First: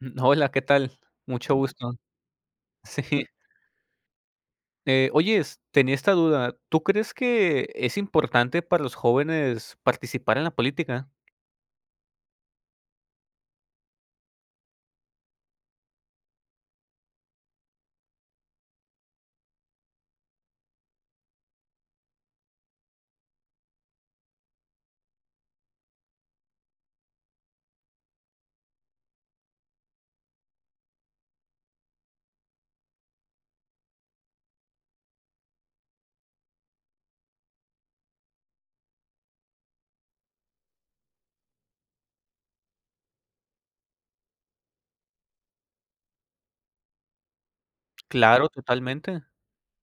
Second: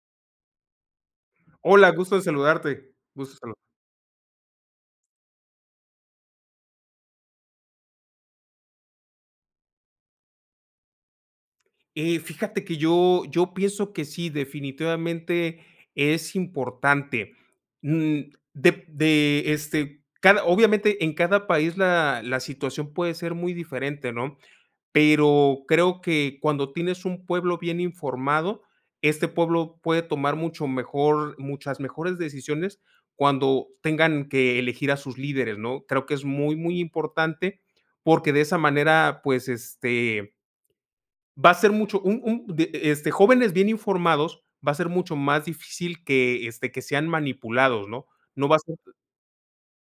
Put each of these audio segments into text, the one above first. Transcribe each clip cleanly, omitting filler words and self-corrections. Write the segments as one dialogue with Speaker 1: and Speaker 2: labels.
Speaker 1: Hola, ¿qué tal? Mucho
Speaker 2: Hola,
Speaker 1: gusto.
Speaker 2: gusto en saludarte,
Speaker 1: Sí.
Speaker 2: gusto en saludarte.
Speaker 1: Oyes, tenía esta duda. ¿Tú crees que es importante para los jóvenes participar en la política?
Speaker 2: Fíjate que yo pienso que sí, definitivamente es importante, mm, cada obviamente, en cada país la situación puede ser muy diferente, ¿no? Pero creo que cuando tienes un pueblo bien informado, este pueblo puede tomar mucho mejor muchas mejores decisiones cuando tengan que elegir a sus líderes, ¿no? Creo que es muy, muy importante, porque de esa manera, pues, va a ser mucho un de este, jóvenes bien informados, va a ser mucho más difícil que, que sean manipulados, ¿no?
Speaker 1: Claro,
Speaker 2: No va a ser
Speaker 1: totalmente.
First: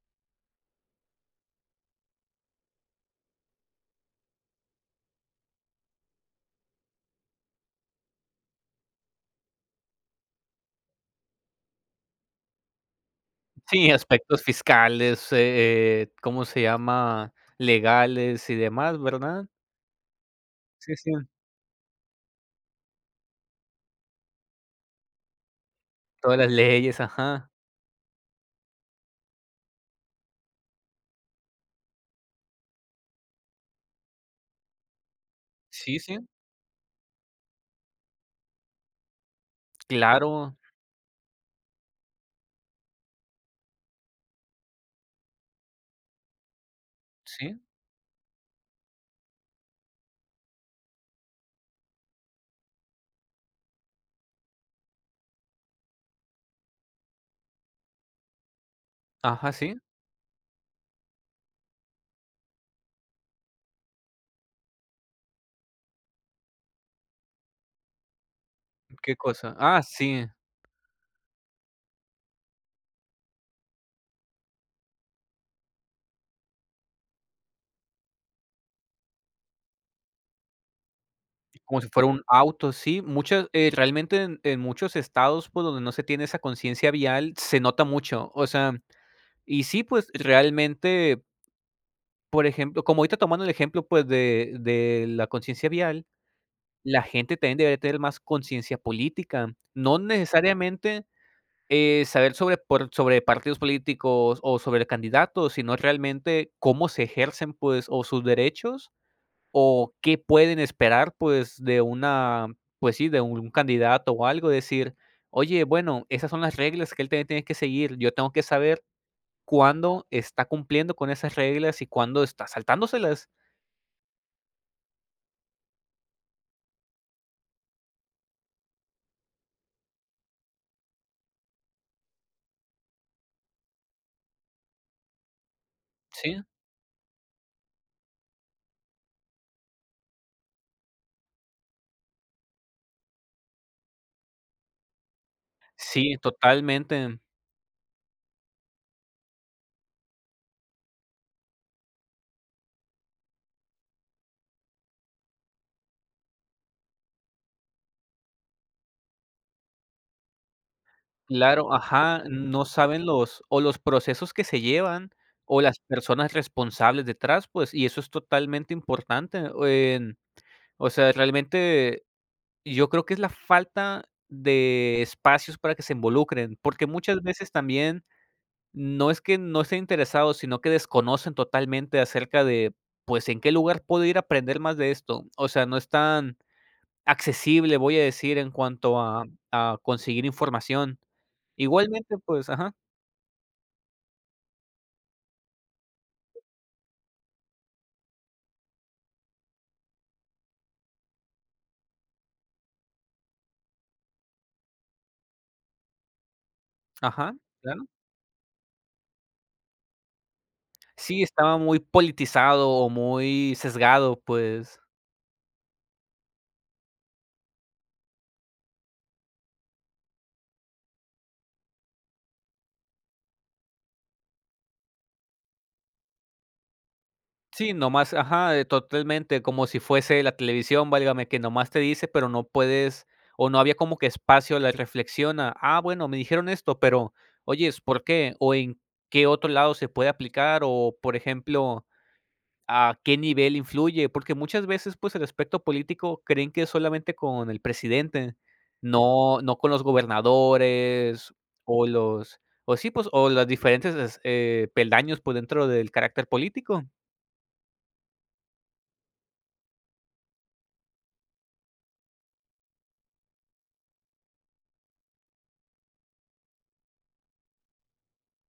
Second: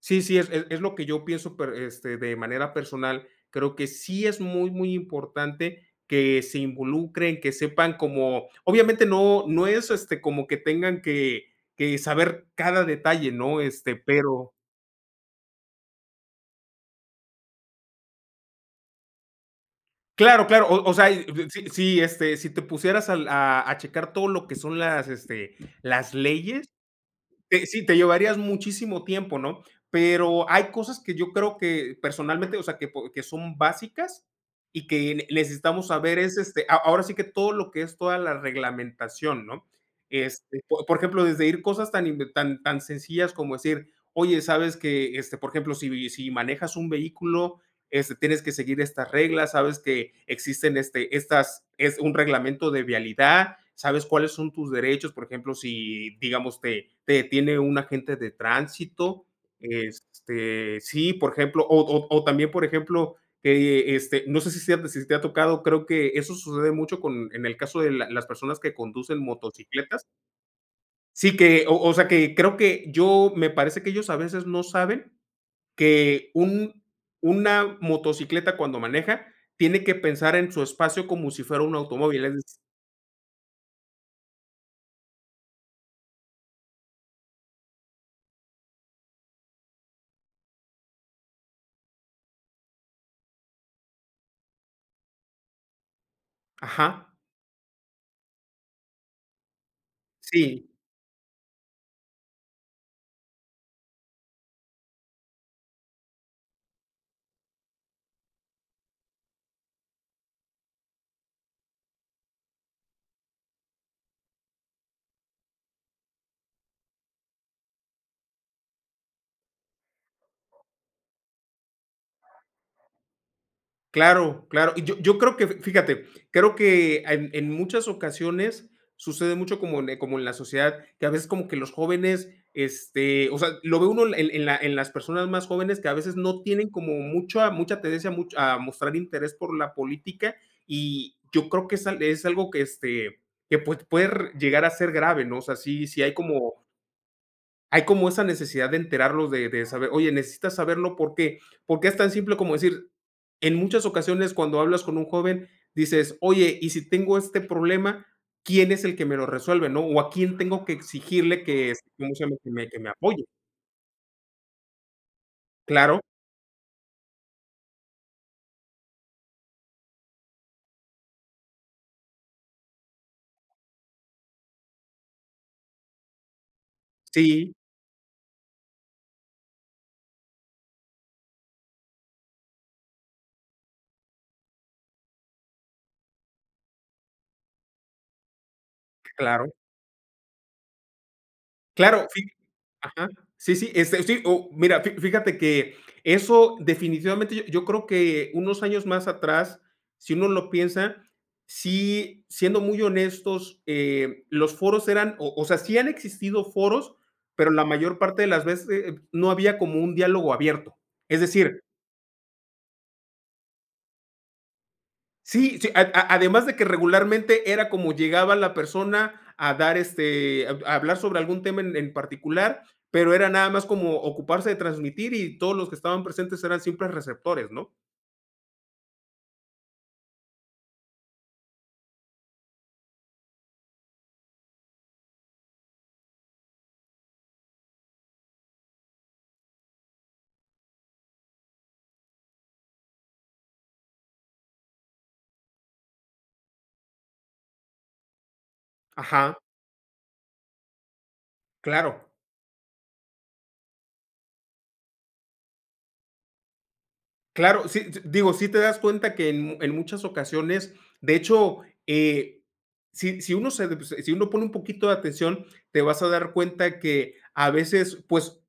Speaker 2: Sí, sí, es lo que yo pienso, pero, de manera personal, creo que sí es muy, muy importante que se involucren, que sepan como obviamente no es, como que tengan que saber cada detalle, ¿no?
Speaker 1: Sí,
Speaker 2: Este,
Speaker 1: aspectos
Speaker 2: pero
Speaker 1: fiscales, ¿cómo se llama? Legales y demás, ¿verdad?
Speaker 2: claro, claro, o
Speaker 1: Sí, sí.
Speaker 2: sea, y si te pusieras al a checar todo lo que son las, las
Speaker 1: Todas las
Speaker 2: leyes.
Speaker 1: leyes, ajá.
Speaker 2: Te llevarías muchísimo tiempo, ¿no? Pero hay cosas que yo creo que personalmente, o sea, que po que son básicas y que ne necesitamos
Speaker 1: Sí,
Speaker 2: saber
Speaker 1: sí.
Speaker 2: es, a ahora sí que todo lo que es toda la reglamentación, ¿no?
Speaker 1: Claro,
Speaker 2: Este, po por ejemplo, desde ir cosas tan inve tan sencillas como decir: "Oye, ¿sabes que?", por ejemplo, si manejas un
Speaker 1: sí.
Speaker 2: vehículo, tienes que seguir estas reglas, sabes que existen estas, es un reglamento de vialidad, sabes cuáles son tus derechos, por ejemplo, si, digamos, te detiene un agente de tránsito,
Speaker 1: Ajá, sí.
Speaker 2: sí, por ejemplo, o también, por ejemplo, que, no sé si, si te ha tocado, creo que eso sucede mucho con, en el caso de las personas que
Speaker 1: ¿Qué
Speaker 2: conducen
Speaker 1: cosa? Ah,
Speaker 2: motocicletas,
Speaker 1: sí.
Speaker 2: sí que, o sea, que creo que yo, me parece que ellos a veces no saben que un una motocicleta cuando maneja tiene que pensar en su espacio como si fuera un
Speaker 1: Como si fuera un
Speaker 2: automóvil, es
Speaker 1: auto, sí. Muchas, realmente en muchos estados por donde no se tiene esa conciencia vial, se nota mucho. O sea, y sí, pues, realmente, por ejemplo, como ahorita tomando el ejemplo, pues, de la conciencia vial, la
Speaker 2: ajá,
Speaker 1: gente también debería tener más conciencia política. No
Speaker 2: sí.
Speaker 1: necesariamente, saber sobre por sobre partidos políticos o sobre candidatos, sino realmente cómo se ejercen, pues, o sus derechos o qué pueden esperar, pues, de una pues sí, de un candidato o algo, decir: "Oye, bueno, esas son las reglas que él también tiene que seguir. Yo tengo que saber cuándo está cumpliendo con esas reglas y cuándo está saltándoselas".
Speaker 2: Claro, claro. Y yo creo que, fíjate, creo que en muchas ocasiones sucede mucho como en la sociedad, que a veces como que los jóvenes, o sea, lo ve uno en la en las personas más jóvenes que a veces
Speaker 1: Sí,
Speaker 2: no tienen como mucha tendencia much a mostrar interés por la política, y yo creo que es al es algo que, que, pues, puede llegar a ser grave, ¿no? O sea, sí
Speaker 1: sí, totalmente.
Speaker 2: hay como esa necesidad de enterarlos, de saber, oye, necesitas saberlo, ¿por qué? Porque es tan simple como decir, en muchas ocasiones cuando hablas con un joven, dices, oye, y si tengo este problema, ¿quién es el que me lo resuelve, no? O a quién tengo que exigirle que,
Speaker 1: Claro,
Speaker 2: ¿cómo
Speaker 1: ajá,
Speaker 2: se llama?
Speaker 1: no
Speaker 2: Que me
Speaker 1: saben
Speaker 2: apoye.
Speaker 1: los o los procesos que se llevan o las
Speaker 2: Claro,
Speaker 1: personas responsables detrás, pues, y eso es totalmente importante, o en o sea, realmente. Y yo creo que es la falta de espacios para que se involucren, porque muchas veces
Speaker 2: sí,
Speaker 1: también no es que no estén interesados, sino que desconocen totalmente acerca de, pues, en qué lugar puedo ir a aprender más de esto. O sea, no es tan accesible, voy a decir, en cuanto
Speaker 2: claro.
Speaker 1: a conseguir información.
Speaker 2: Claro,
Speaker 1: Igualmente,
Speaker 2: fi
Speaker 1: pues ajá,
Speaker 2: Ajá. Sí, sí, sí, o mira, fí fíjate que eso definitivamente yo creo que unos años más atrás, si uno lo piensa, sí, siendo muy honestos, los foros eran, o sea, sí han existido foros,
Speaker 1: ajá,
Speaker 2: pero la
Speaker 1: claro.
Speaker 2: mayor parte de las veces no había como un diálogo abierto. Es
Speaker 1: Sí, estaba
Speaker 2: decir,
Speaker 1: muy politizado o muy sesgado, pues.
Speaker 2: Sí, sí, a además de que regularmente era como llegaba la persona a dar, a hablar sobre algún tema en particular, pero era nada más como ocuparse de transmitir y todos los que estaban presentes eran simples receptores, ¿no?
Speaker 1: Sí, nomás, ajá, totalmente, como si fuese la televisión, válgame, que nomás te dice, pero no puedes, o no había como que espacio a la reflexión a, ah, bueno, me dijeron esto, pero, oyes, ¿por qué? ¿O en qué otro lado se puede aplicar? O, por ejemplo, ¿a qué nivel influye? Porque muchas veces, pues, el aspecto político creen que es solamente con el presidente,
Speaker 2: Ajá,
Speaker 1: no, no con los gobernadores, o
Speaker 2: claro.
Speaker 1: los, o sí, pues, o las diferentes peldaños, pues, dentro del carácter político.
Speaker 2: Claro, sí, s digo, sí te das cuenta que en muchas ocasiones, de hecho, eh, si uno se pues, si uno pone un poquito de atención, te vas a dar cuenta que a veces, pues,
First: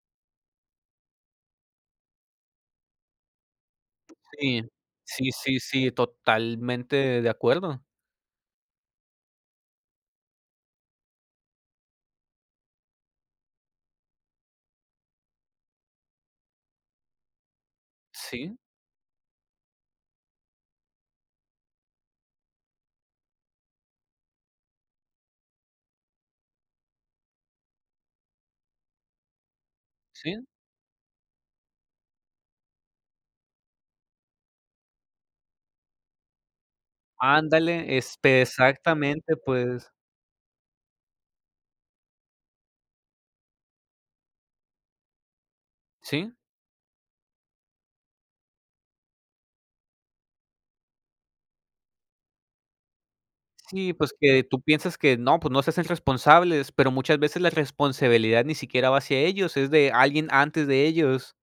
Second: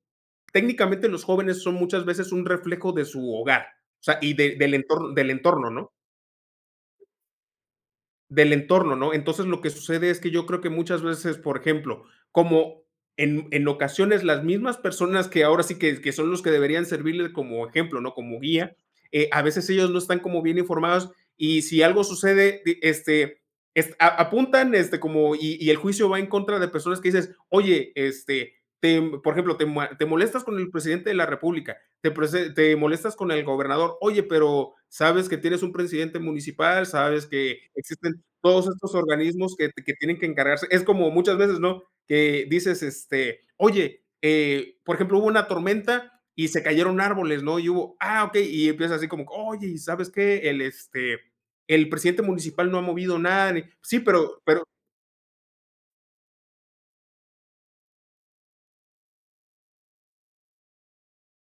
Speaker 2: técnicamente los jóvenes son muchas veces un reflejo de su hogar, o sea, y de
Speaker 1: Sí,
Speaker 2: del entorno,
Speaker 1: sí, sí, sí,
Speaker 2: ¿no?
Speaker 1: totalmente de acuerdo.
Speaker 2: Del entorno, ¿no? Entonces, lo que sucede es que yo creo que muchas veces, por ejemplo, como en ocasiones las mismas personas que ahora sí que son los que deberían servirle como ejemplo, ¿no? Como
Speaker 1: Sí,
Speaker 2: guía, a veces ellos no están como bien informados y si algo sucede, di es a apuntan, como y el juicio va en contra de personas que dices: "Oye, te por ejemplo, te
Speaker 1: sí,
Speaker 2: molestas con el presidente de la república, te molestas con el gobernador. Oye, pero sabes que tienes un presidente municipal, sabes que
Speaker 1: ándale,
Speaker 2: existen"
Speaker 1: este,
Speaker 2: todos estos
Speaker 1: exactamente,
Speaker 2: organismos
Speaker 1: pues
Speaker 2: que tienen que encargarse. Es como muchas veces, ¿no? Que dices, oye, por ejemplo, hubo una tormenta
Speaker 1: sí,
Speaker 2: y se cayeron árboles, ¿no? Y hubo, ah, okey, y empieza así como, oye, ¿y sabes qué? El, el presidente municipal no ha movido nada, ni
Speaker 1: sí,
Speaker 2: sí,
Speaker 1: pues
Speaker 2: pero
Speaker 1: que tú piensas que no, pues no se hacen responsables, pero muchas veces la responsabilidad ni siquiera va hacia ellos, es de alguien antes de ellos.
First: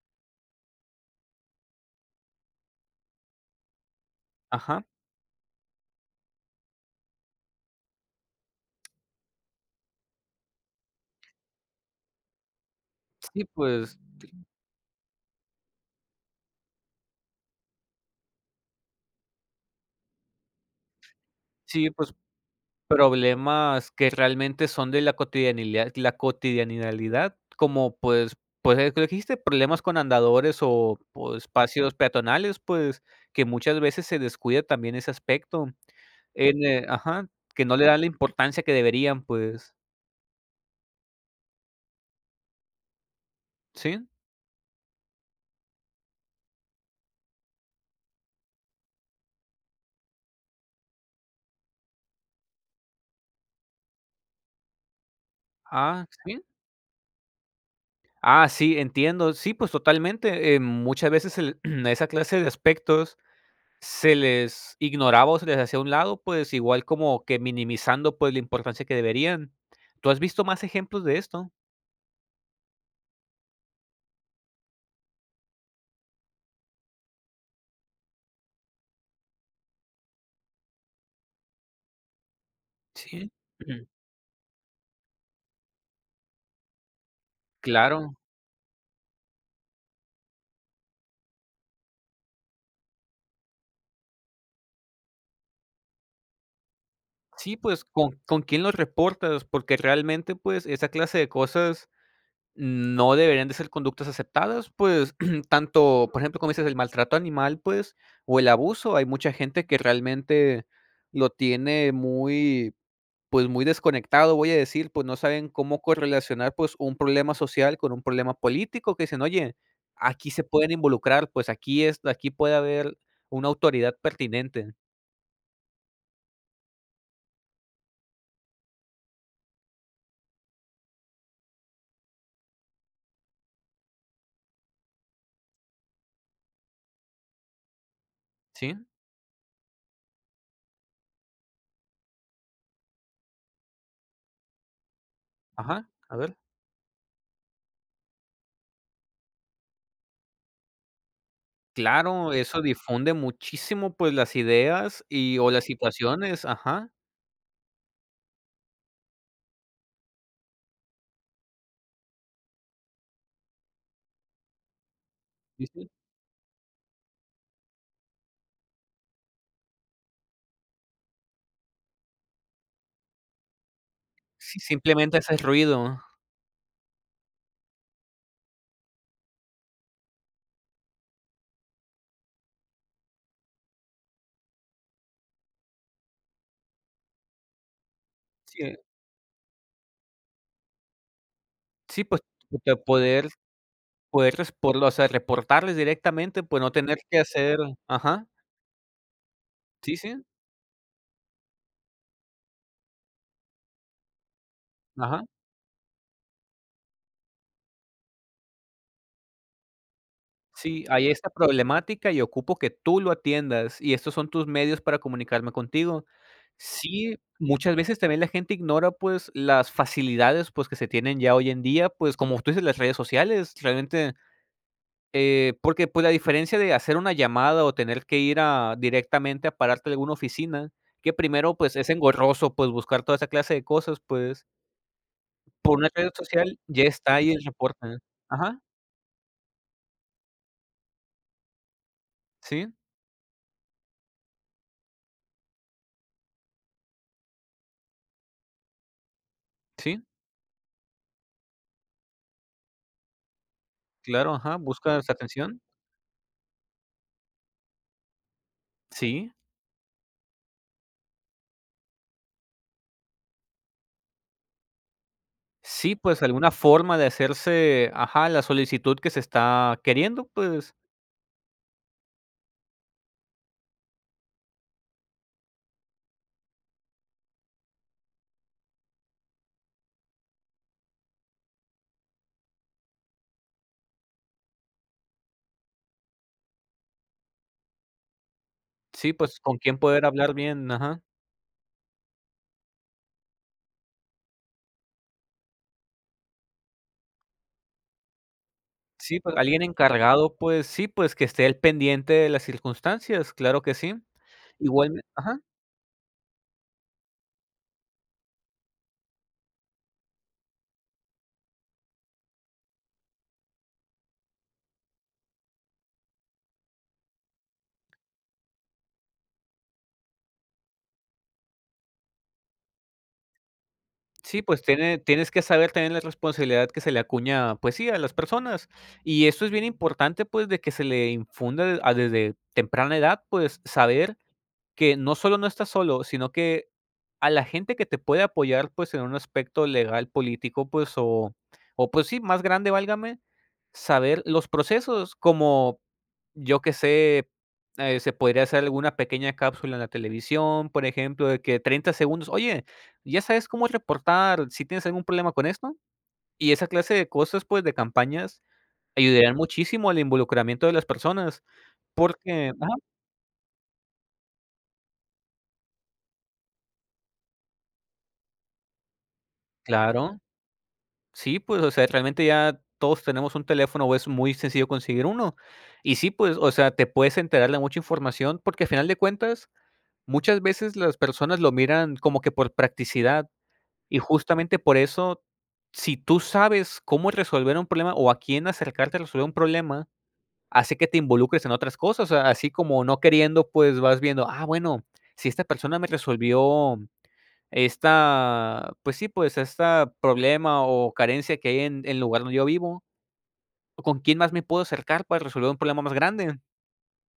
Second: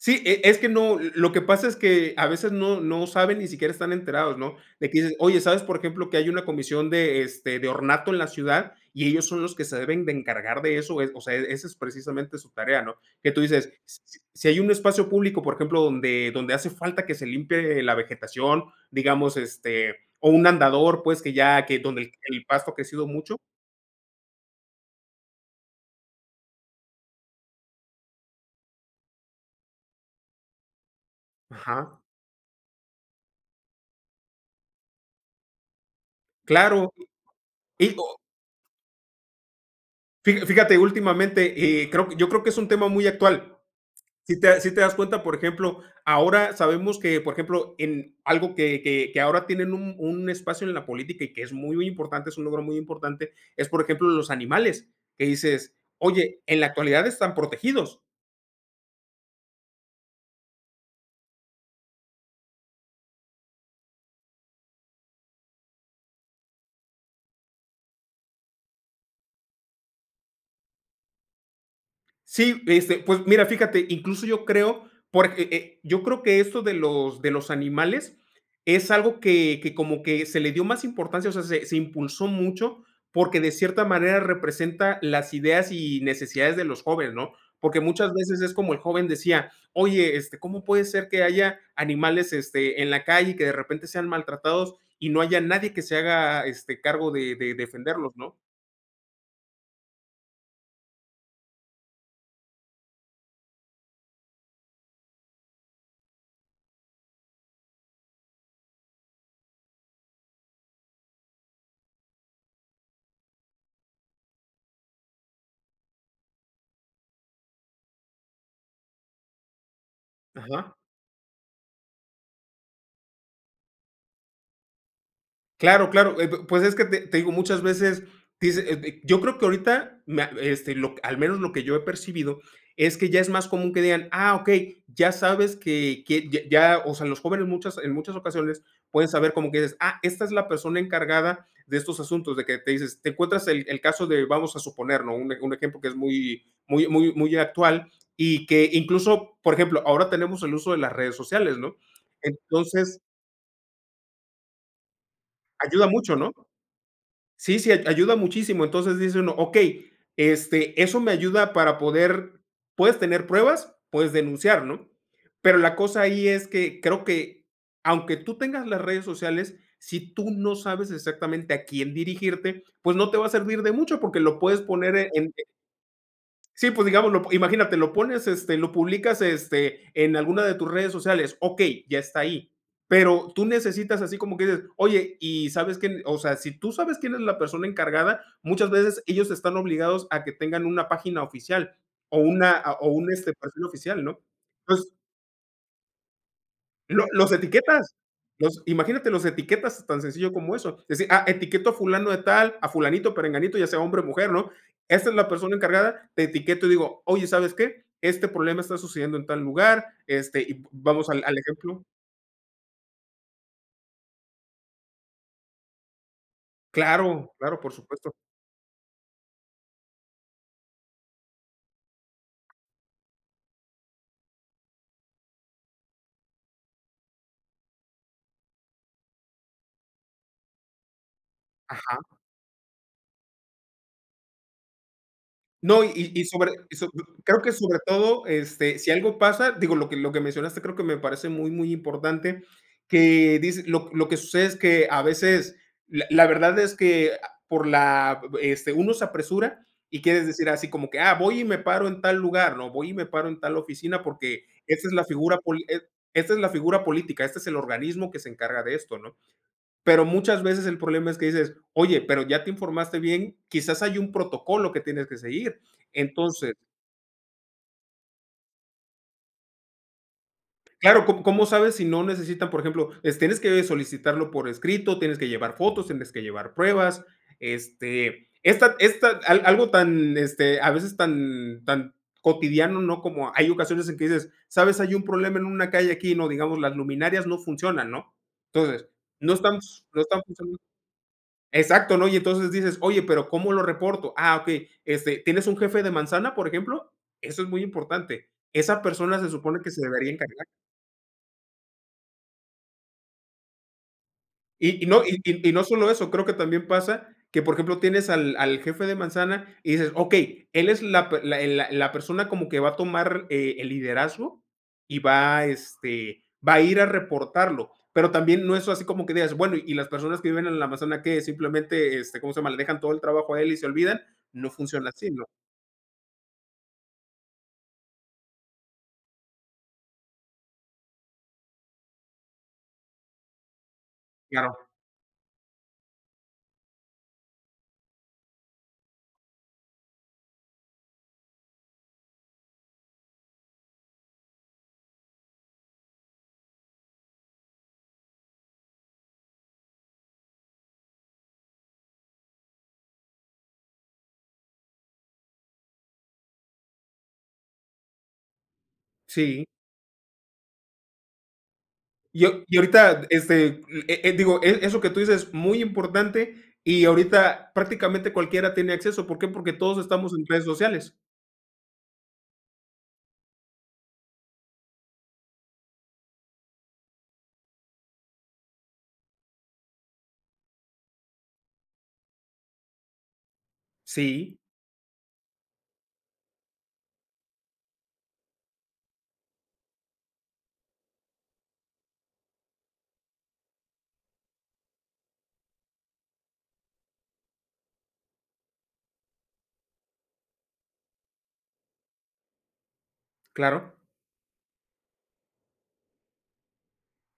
Speaker 2: sí, es que no, lo que pasa es que a veces no saben, ni siquiera están enterados, ¿no?
Speaker 1: Ajá,
Speaker 2: De que dices: "Oye, ¿sabes, por ejemplo, que hay una comisión de, de ornato en la ciudad?". Y ellos son los que se deben de encargar de eso, o sea, esa es precisamente su tarea, ¿no? Que tú
Speaker 1: sí,
Speaker 2: dices,
Speaker 1: pues
Speaker 2: si hay un espacio público, por ejemplo, donde hace falta que se limpie la vegetación, digamos, o un andador, pues, que
Speaker 1: sí,
Speaker 2: donde
Speaker 1: pues.
Speaker 2: el pasto ha crecido mucho
Speaker 1: Problemas que realmente son de la cotidianidad, como, pues pues, lo que dijiste, problemas con andadores o espacios
Speaker 2: ajá,
Speaker 1: peatonales, pues, que muchas veces se descuida también ese aspecto en,
Speaker 2: claro.
Speaker 1: ajá, que no le
Speaker 2: Y
Speaker 1: dan la
Speaker 2: o
Speaker 1: importancia que deberían, pues.
Speaker 2: fija Fíjate, últimamente, creo que yo creo que es un tema muy actual.
Speaker 1: Sí,
Speaker 2: Si te das cuenta, por ejemplo, ahora sabemos que, por ejemplo, en algo que ahora tienen un espacio en la política y que es muy muy importante, es un logro muy importante, es, por ejemplo, los animales, que dices:
Speaker 1: ah, sí.
Speaker 2: "Oye, en la actualidad están protegidos".
Speaker 1: Ah, sí, entiendo. Sí, pues, totalmente, muchas veces el esa clase de aspectos se les ignoraba o se les hacía a un lado, pues, igual como que minimizando, pues, la importancia que deberían. ¿Tú has visto más ejemplos de esto?
Speaker 2: Sí, pues mira, fíjate, incluso yo creo, porque yo creo que esto de los animales es algo que como que se le dio más importancia, o sea, se impulsó mucho
Speaker 1: Sí.
Speaker 2: porque de cierta
Speaker 1: Ujú.
Speaker 2: manera representa las ideas y necesidades de los jóvenes, ¿no? Porque
Speaker 1: Claro.
Speaker 2: muchas veces es como el joven decía, oye, ¿cómo puede ser que haya animales en la calle y que de repente sean maltratados y no haya nadie que se haga cargo de
Speaker 1: Sí, pues,
Speaker 2: defenderlos, ¿no?
Speaker 1: con quién los reportas? Porque realmente, pues, esa clase de cosas no deberían de ser conductas aceptadas, pues, tanto, por ejemplo, como dices, el maltrato animal, pues, o el abuso. Hay mucha gente que realmente lo tiene muy pues, muy desconectado, voy a decir, pues, no saben cómo correlacionar, pues, un problema social con un problema político, que dicen: "Oye, aquí se pueden
Speaker 2: Ajá.
Speaker 1: involucrar, pues, aquí es aquí puede haber una autoridad pertinente".
Speaker 2: Claro, claro, p pues es que te digo, muchas veces dice, yo creo que ahorita me ha lo al menos lo que yo he percibido es que ya es más común que digan: "Ah, okey, ya sabes que ya", o sea, los jóvenes muchas en muchas ocasiones
Speaker 1: Sí.
Speaker 2: pueden saber como que dices: "Ah, esta es la persona encargada de estos asuntos", de que te dices te encuentras el caso de, vamos a suponer, ¿no? Un un ejemplo
Speaker 1: Ajá,
Speaker 2: que es
Speaker 1: a ver.
Speaker 2: muy actual y que incluso, por ejemplo, ahora tenemos el uso de las redes sociales, ¿no?
Speaker 1: Claro, eso
Speaker 2: Entonces,
Speaker 1: difunde muchísimo, pues, las ideas y o las
Speaker 2: ayuda mucho, ¿no?
Speaker 1: situaciones, ajá.
Speaker 2: Sí, sí, ay ayuda muchísimo. Entonces dice uno: "Okey, eso me ayuda para poder puedes tener pruebas, puedes denunciar", ¿no? Pero
Speaker 1: Sí,
Speaker 2: la
Speaker 1: sí.
Speaker 2: cosa ahí es que creo que, aunque tú tengas las redes sociales, si tú no sabes exactamente a quién dirigirte, pues no te va a servir de mucho, porque lo
Speaker 1: Sí,
Speaker 2: puedes poner
Speaker 1: simplemente
Speaker 2: en
Speaker 1: haces ruido.
Speaker 2: sí, pues digamos, imagínate, lo pones, lo publicas, en alguna de tus redes sociales, ok, ya está ahí. Pero tú necesitas así como que dices, oye, y sabes que, o sea, si tú sabes quién es la persona encargada,
Speaker 1: Sí,
Speaker 2: muchas veces ellos están obligados a que tengan una página oficial
Speaker 1: sí,
Speaker 2: o
Speaker 1: pues,
Speaker 2: una,
Speaker 1: de
Speaker 2: o un
Speaker 1: poder
Speaker 2: perfil oficial, ¿no?
Speaker 1: poder respor o
Speaker 2: Entonces,
Speaker 1: sea, reportarles directamente, pues, no tener
Speaker 2: lo
Speaker 1: que
Speaker 2: los
Speaker 1: hacer
Speaker 2: etiquetas,
Speaker 1: ajá,
Speaker 2: los imagínate, los etiquetas
Speaker 1: sí,
Speaker 2: tan
Speaker 1: sí,
Speaker 2: sencillo como eso. Decir: "Ah, etiqueto a fulano de tal, a fulanito, perenganito", ya sea hombre o mujer, ¿no? Esta es
Speaker 1: ajá.
Speaker 2: la persona encargada, te etiqueto y digo: "Oye, ¿sabes qué? Este problema está sucediendo en tal lugar", y
Speaker 1: Sí, hay
Speaker 2: vamos
Speaker 1: esta
Speaker 2: al ejemplo
Speaker 1: problemática y ocupo que tú lo atiendas y estos son tus medios para comunicarme contigo. Sí,
Speaker 2: claro, claro, por
Speaker 1: muchas veces
Speaker 2: supuesto.
Speaker 1: también la gente ignora, pues, las facilidades, pues, que se tienen ya hoy en día, pues, como tú dices, las redes sociales, realmente, porque, pues, la diferencia de hacer una llamada o tener que ir a directamente a pararte a alguna oficina, que primero, pues, es
Speaker 2: Ajá.
Speaker 1: engorroso, pues, buscar toda esa clase de cosas, pues, por
Speaker 2: No,
Speaker 1: una red
Speaker 2: y sobre
Speaker 1: social
Speaker 2: y
Speaker 1: ya
Speaker 2: so
Speaker 1: está ahí
Speaker 2: creo
Speaker 1: el
Speaker 2: que sobre
Speaker 1: reporte.
Speaker 2: todo,
Speaker 1: Ajá,
Speaker 2: si algo pasa, digo, lo que mencionaste creo que me parece muy, muy importante,
Speaker 1: sí,
Speaker 2: que dice lo que sucede es que a veces la verdad es que por la uno se apresura
Speaker 1: sí,
Speaker 2: y quieres decir así como que: "Ah, voy y me paro en tal lugar", ¿no? Voy y me paro en tal oficina
Speaker 1: claro,
Speaker 2: porque
Speaker 1: ajá,
Speaker 2: esta es la
Speaker 1: buscas
Speaker 2: figura
Speaker 1: atención.
Speaker 2: poli e esta es la figura política, este es el organismo que se encarga de esto, ¿no?
Speaker 1: Sí,
Speaker 2: Pero muchas veces el problema es que dices: "Oye, pero ya te informaste bien, quizás hay un protocolo que tienes que seguir".
Speaker 1: sí, pues, alguna
Speaker 2: Entonces,
Speaker 1: forma de hacerse ajá, la solicitud que se está queriendo, pues,
Speaker 2: claro, ¿cómo sabes si no necesitan, por ejemplo, es tienes que solicitarlo por escrito, tienes que llevar fotos, tienes que llevar pruebas, esta al algo tan, a veces tan cotidiano, ¿no? Como hay ocasiones en que dices: "¿Sabes? Hay un problema en una calle aquí", ¿no? Digamos, las luminarias no funcionan, ¿no? Entonces,
Speaker 1: sí,
Speaker 2: no
Speaker 1: pues, con
Speaker 2: están
Speaker 1: quién
Speaker 2: no
Speaker 1: poder
Speaker 2: están
Speaker 1: hablar
Speaker 2: funcionando
Speaker 1: bien, ajá.
Speaker 2: exacto, ¿no? Y entonces dices: "Oye, pero ¿cómo lo reporto?". Ah, okey, ¿tienes un jefe de manzana, por ejemplo? Eso es muy importante. Esa
Speaker 1: Sí,
Speaker 2: persona se
Speaker 1: pues,
Speaker 2: supone
Speaker 1: alguien
Speaker 2: que se debería
Speaker 1: encargado,
Speaker 2: encargar.
Speaker 1: pues, sí, pues, que esté al pendiente de las circunstancias, claro que sí. Igual, ajá,
Speaker 2: No solo eso, creo que también pasa que, por ejemplo, tienes al jefe de manzana y dices: "Okey, él es la pe la la la persona como que va a tomar, el liderazgo y va, va a ir a reportarlo". Pero también no es así como que digas: "Bueno, y las personas que viven en la manzana, que simplemente, ¿cómo se llama? ¿Le dejan todo el trabajo a él y se olvidan?".
Speaker 1: sí,
Speaker 2: No
Speaker 1: pues,
Speaker 2: funciona
Speaker 1: tiene
Speaker 2: así, ¿no?
Speaker 1: tienes que saber también la responsabilidad que se le acuña, pues sí, a las personas. Y esto es bien importante, pues, de que se le infunda de- a desde temprana edad, pues, saber
Speaker 2: Claro,
Speaker 1: que no solo no estás solo, sino que a la gente que te puede apoyar, pues, en un aspecto legal, político, pues, o, pues, sí, más grande, válgame, saber los procesos, como, yo que sé, se podría hacer alguna pequeña cápsula en la televisión, por ejemplo, de que 30 segundos: "Oye, ¿ya sabes cómo reportar si tienes algún problema con esto?". Y esa clase de cosas, pues, de campañas ayudarían
Speaker 2: sí.
Speaker 1: muchísimo al involucramiento de las personas,
Speaker 2: Y a
Speaker 1: porque
Speaker 2: y
Speaker 1: ajá,
Speaker 2: Ahorita, digo, eso que tú dices es muy importante, y ahorita prácticamente cualquiera tiene acceso, ¿por qué? Porque todos estamos
Speaker 1: claro.
Speaker 2: en redes sociales.
Speaker 1: Sí, pues, o sea, realmente ya todos tenemos un teléfono, o es muy sencillo conseguir uno. Y sí, pues, o sea, te puedes enterar de mucha información, porque al final de cuentas, muchas veces las personas lo miran como que por practicidad. Y
Speaker 2: Sí,
Speaker 1: justamente por eso, si tú sabes cómo resolver un problema o a quién acercarte a resolver un problema, hace que te involucres en otras cosas. O sea, así como no queriendo, pues vas viendo, ah, bueno, si esta persona me resolvió esta, pues sí, pues, esta problema o carencia que hay en el lugar donde yo vivo,
Speaker 2: claro.
Speaker 1: o ¿con quién más me puedo acercar para resolver un problema más grande?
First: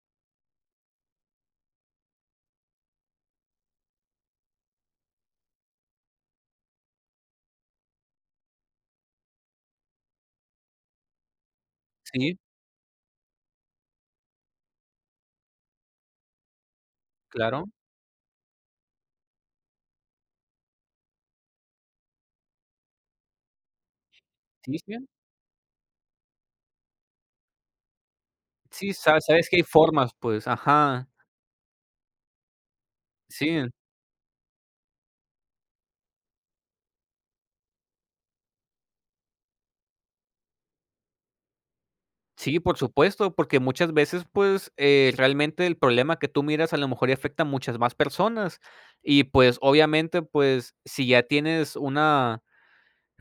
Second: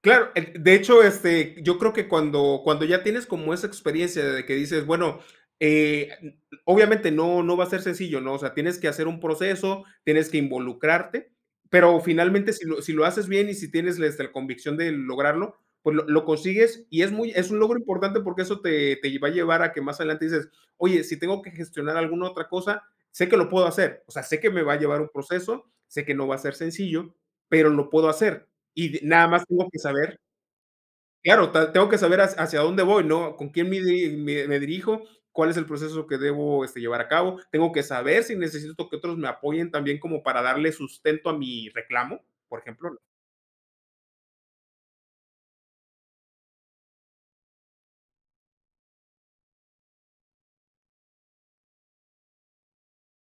Speaker 2: Claro, de hecho, yo creo que cuando ya tienes como esa experiencia de que dices, bueno, obviamente no, no va a ser sencillo, ¿no? O sea, tienes que hacer un proceso, tienes que involucrarte, pero
Speaker 1: Sí,
Speaker 2: finalmente si lo haces bien y si tienes la convicción de lograrlo, pues lo consigues y es, muy, es un
Speaker 1: claro.
Speaker 2: logro importante porque eso te va a llevar a que más adelante dices, oye, si tengo que gestionar alguna otra cosa, sé que lo puedo hacer, o sea, sé que me va
Speaker 1: Sí,
Speaker 2: a
Speaker 1: sí.
Speaker 2: llevar un proceso, sé que no va a ser sencillo, pero lo puedo hacer y
Speaker 1: Sí,
Speaker 2: de
Speaker 1: sa
Speaker 2: nada más
Speaker 1: sabes que hay
Speaker 2: tengo que
Speaker 1: formas,
Speaker 2: saber
Speaker 1: pues, ajá.
Speaker 2: claro, ta tengo que saber hacia dónde voy, ¿no? Con
Speaker 1: Sí,
Speaker 2: quién me di me me dirijo, cuál es el proceso que debo, llevar a cabo. Tengo que saber si necesito que otros me apoyen también como para darle sustento a mi reclamo,
Speaker 1: sí,
Speaker 2: por
Speaker 1: por
Speaker 2: ejemplo, ¿no?
Speaker 1: supuesto, porque muchas veces, pues, realmente el problema que tú miras a lo mejor y afecta a muchas más personas. Y, pues, obviamente, pues, si ya tienes una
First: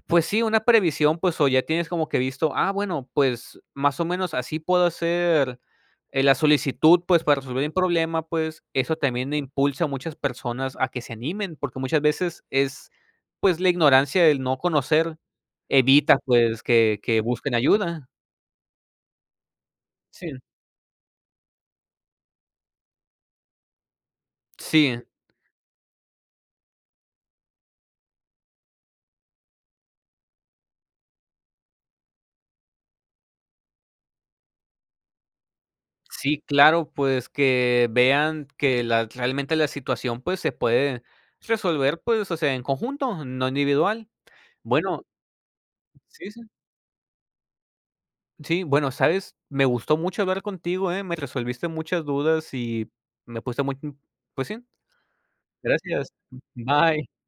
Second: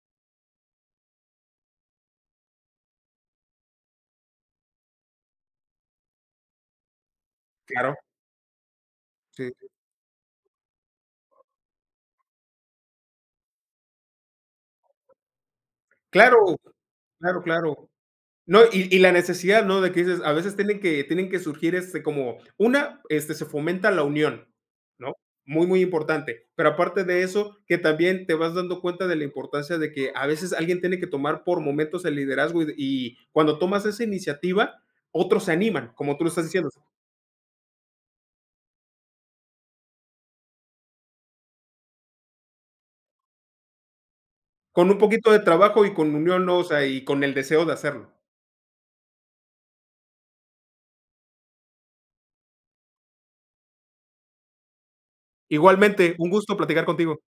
Speaker 1: pues sí, una previsión, pues, o ya tienes como que visto, ah, bueno, pues, más o menos así puedo hacer, la solicitud, pues, para resolver un
Speaker 2: Claro,
Speaker 1: problema, pues, eso también
Speaker 2: sí.
Speaker 1: impulsa a muchas personas a que se animen, porque muchas veces es, pues, la ignorancia del no conocer evita,
Speaker 2: Claro,
Speaker 1: pues, que
Speaker 2: claro,
Speaker 1: busquen
Speaker 2: claro.
Speaker 1: ayuda.
Speaker 2: No, y la necesidad, ¿no? De que dices,
Speaker 1: Sí.
Speaker 2: a veces tienen que surgir, como una, se fomenta la unión,
Speaker 1: Sí,
Speaker 2: ¿no? Muy, muy importante. Pero aparte de eso, que también te vas dando cuenta de la importancia de que a veces alguien tiene que tomar por momentos el liderazgo y cuando tomas esa iniciativa, otros se animan, como tú lo
Speaker 1: sí,
Speaker 2: estás diciendo,
Speaker 1: claro, pues, que vean que la realmente la situación, pues, se puede resolver, pues, o sea, en conjunto, no individual.
Speaker 2: con un
Speaker 1: Bueno,
Speaker 2: poquito de trabajo y con
Speaker 1: sí, sí.
Speaker 2: unión, ¿no? O sea, y con el deseo de hacerlo.
Speaker 1: Sí, bueno, ¿sabes? Me gustó mucho hablar contigo, ¿eh? Me resolviste muchas dudas y me puse muy pues sí, gracias.
Speaker 2: Igualmente, un gusto platicar
Speaker 1: Bye.
Speaker 2: contigo.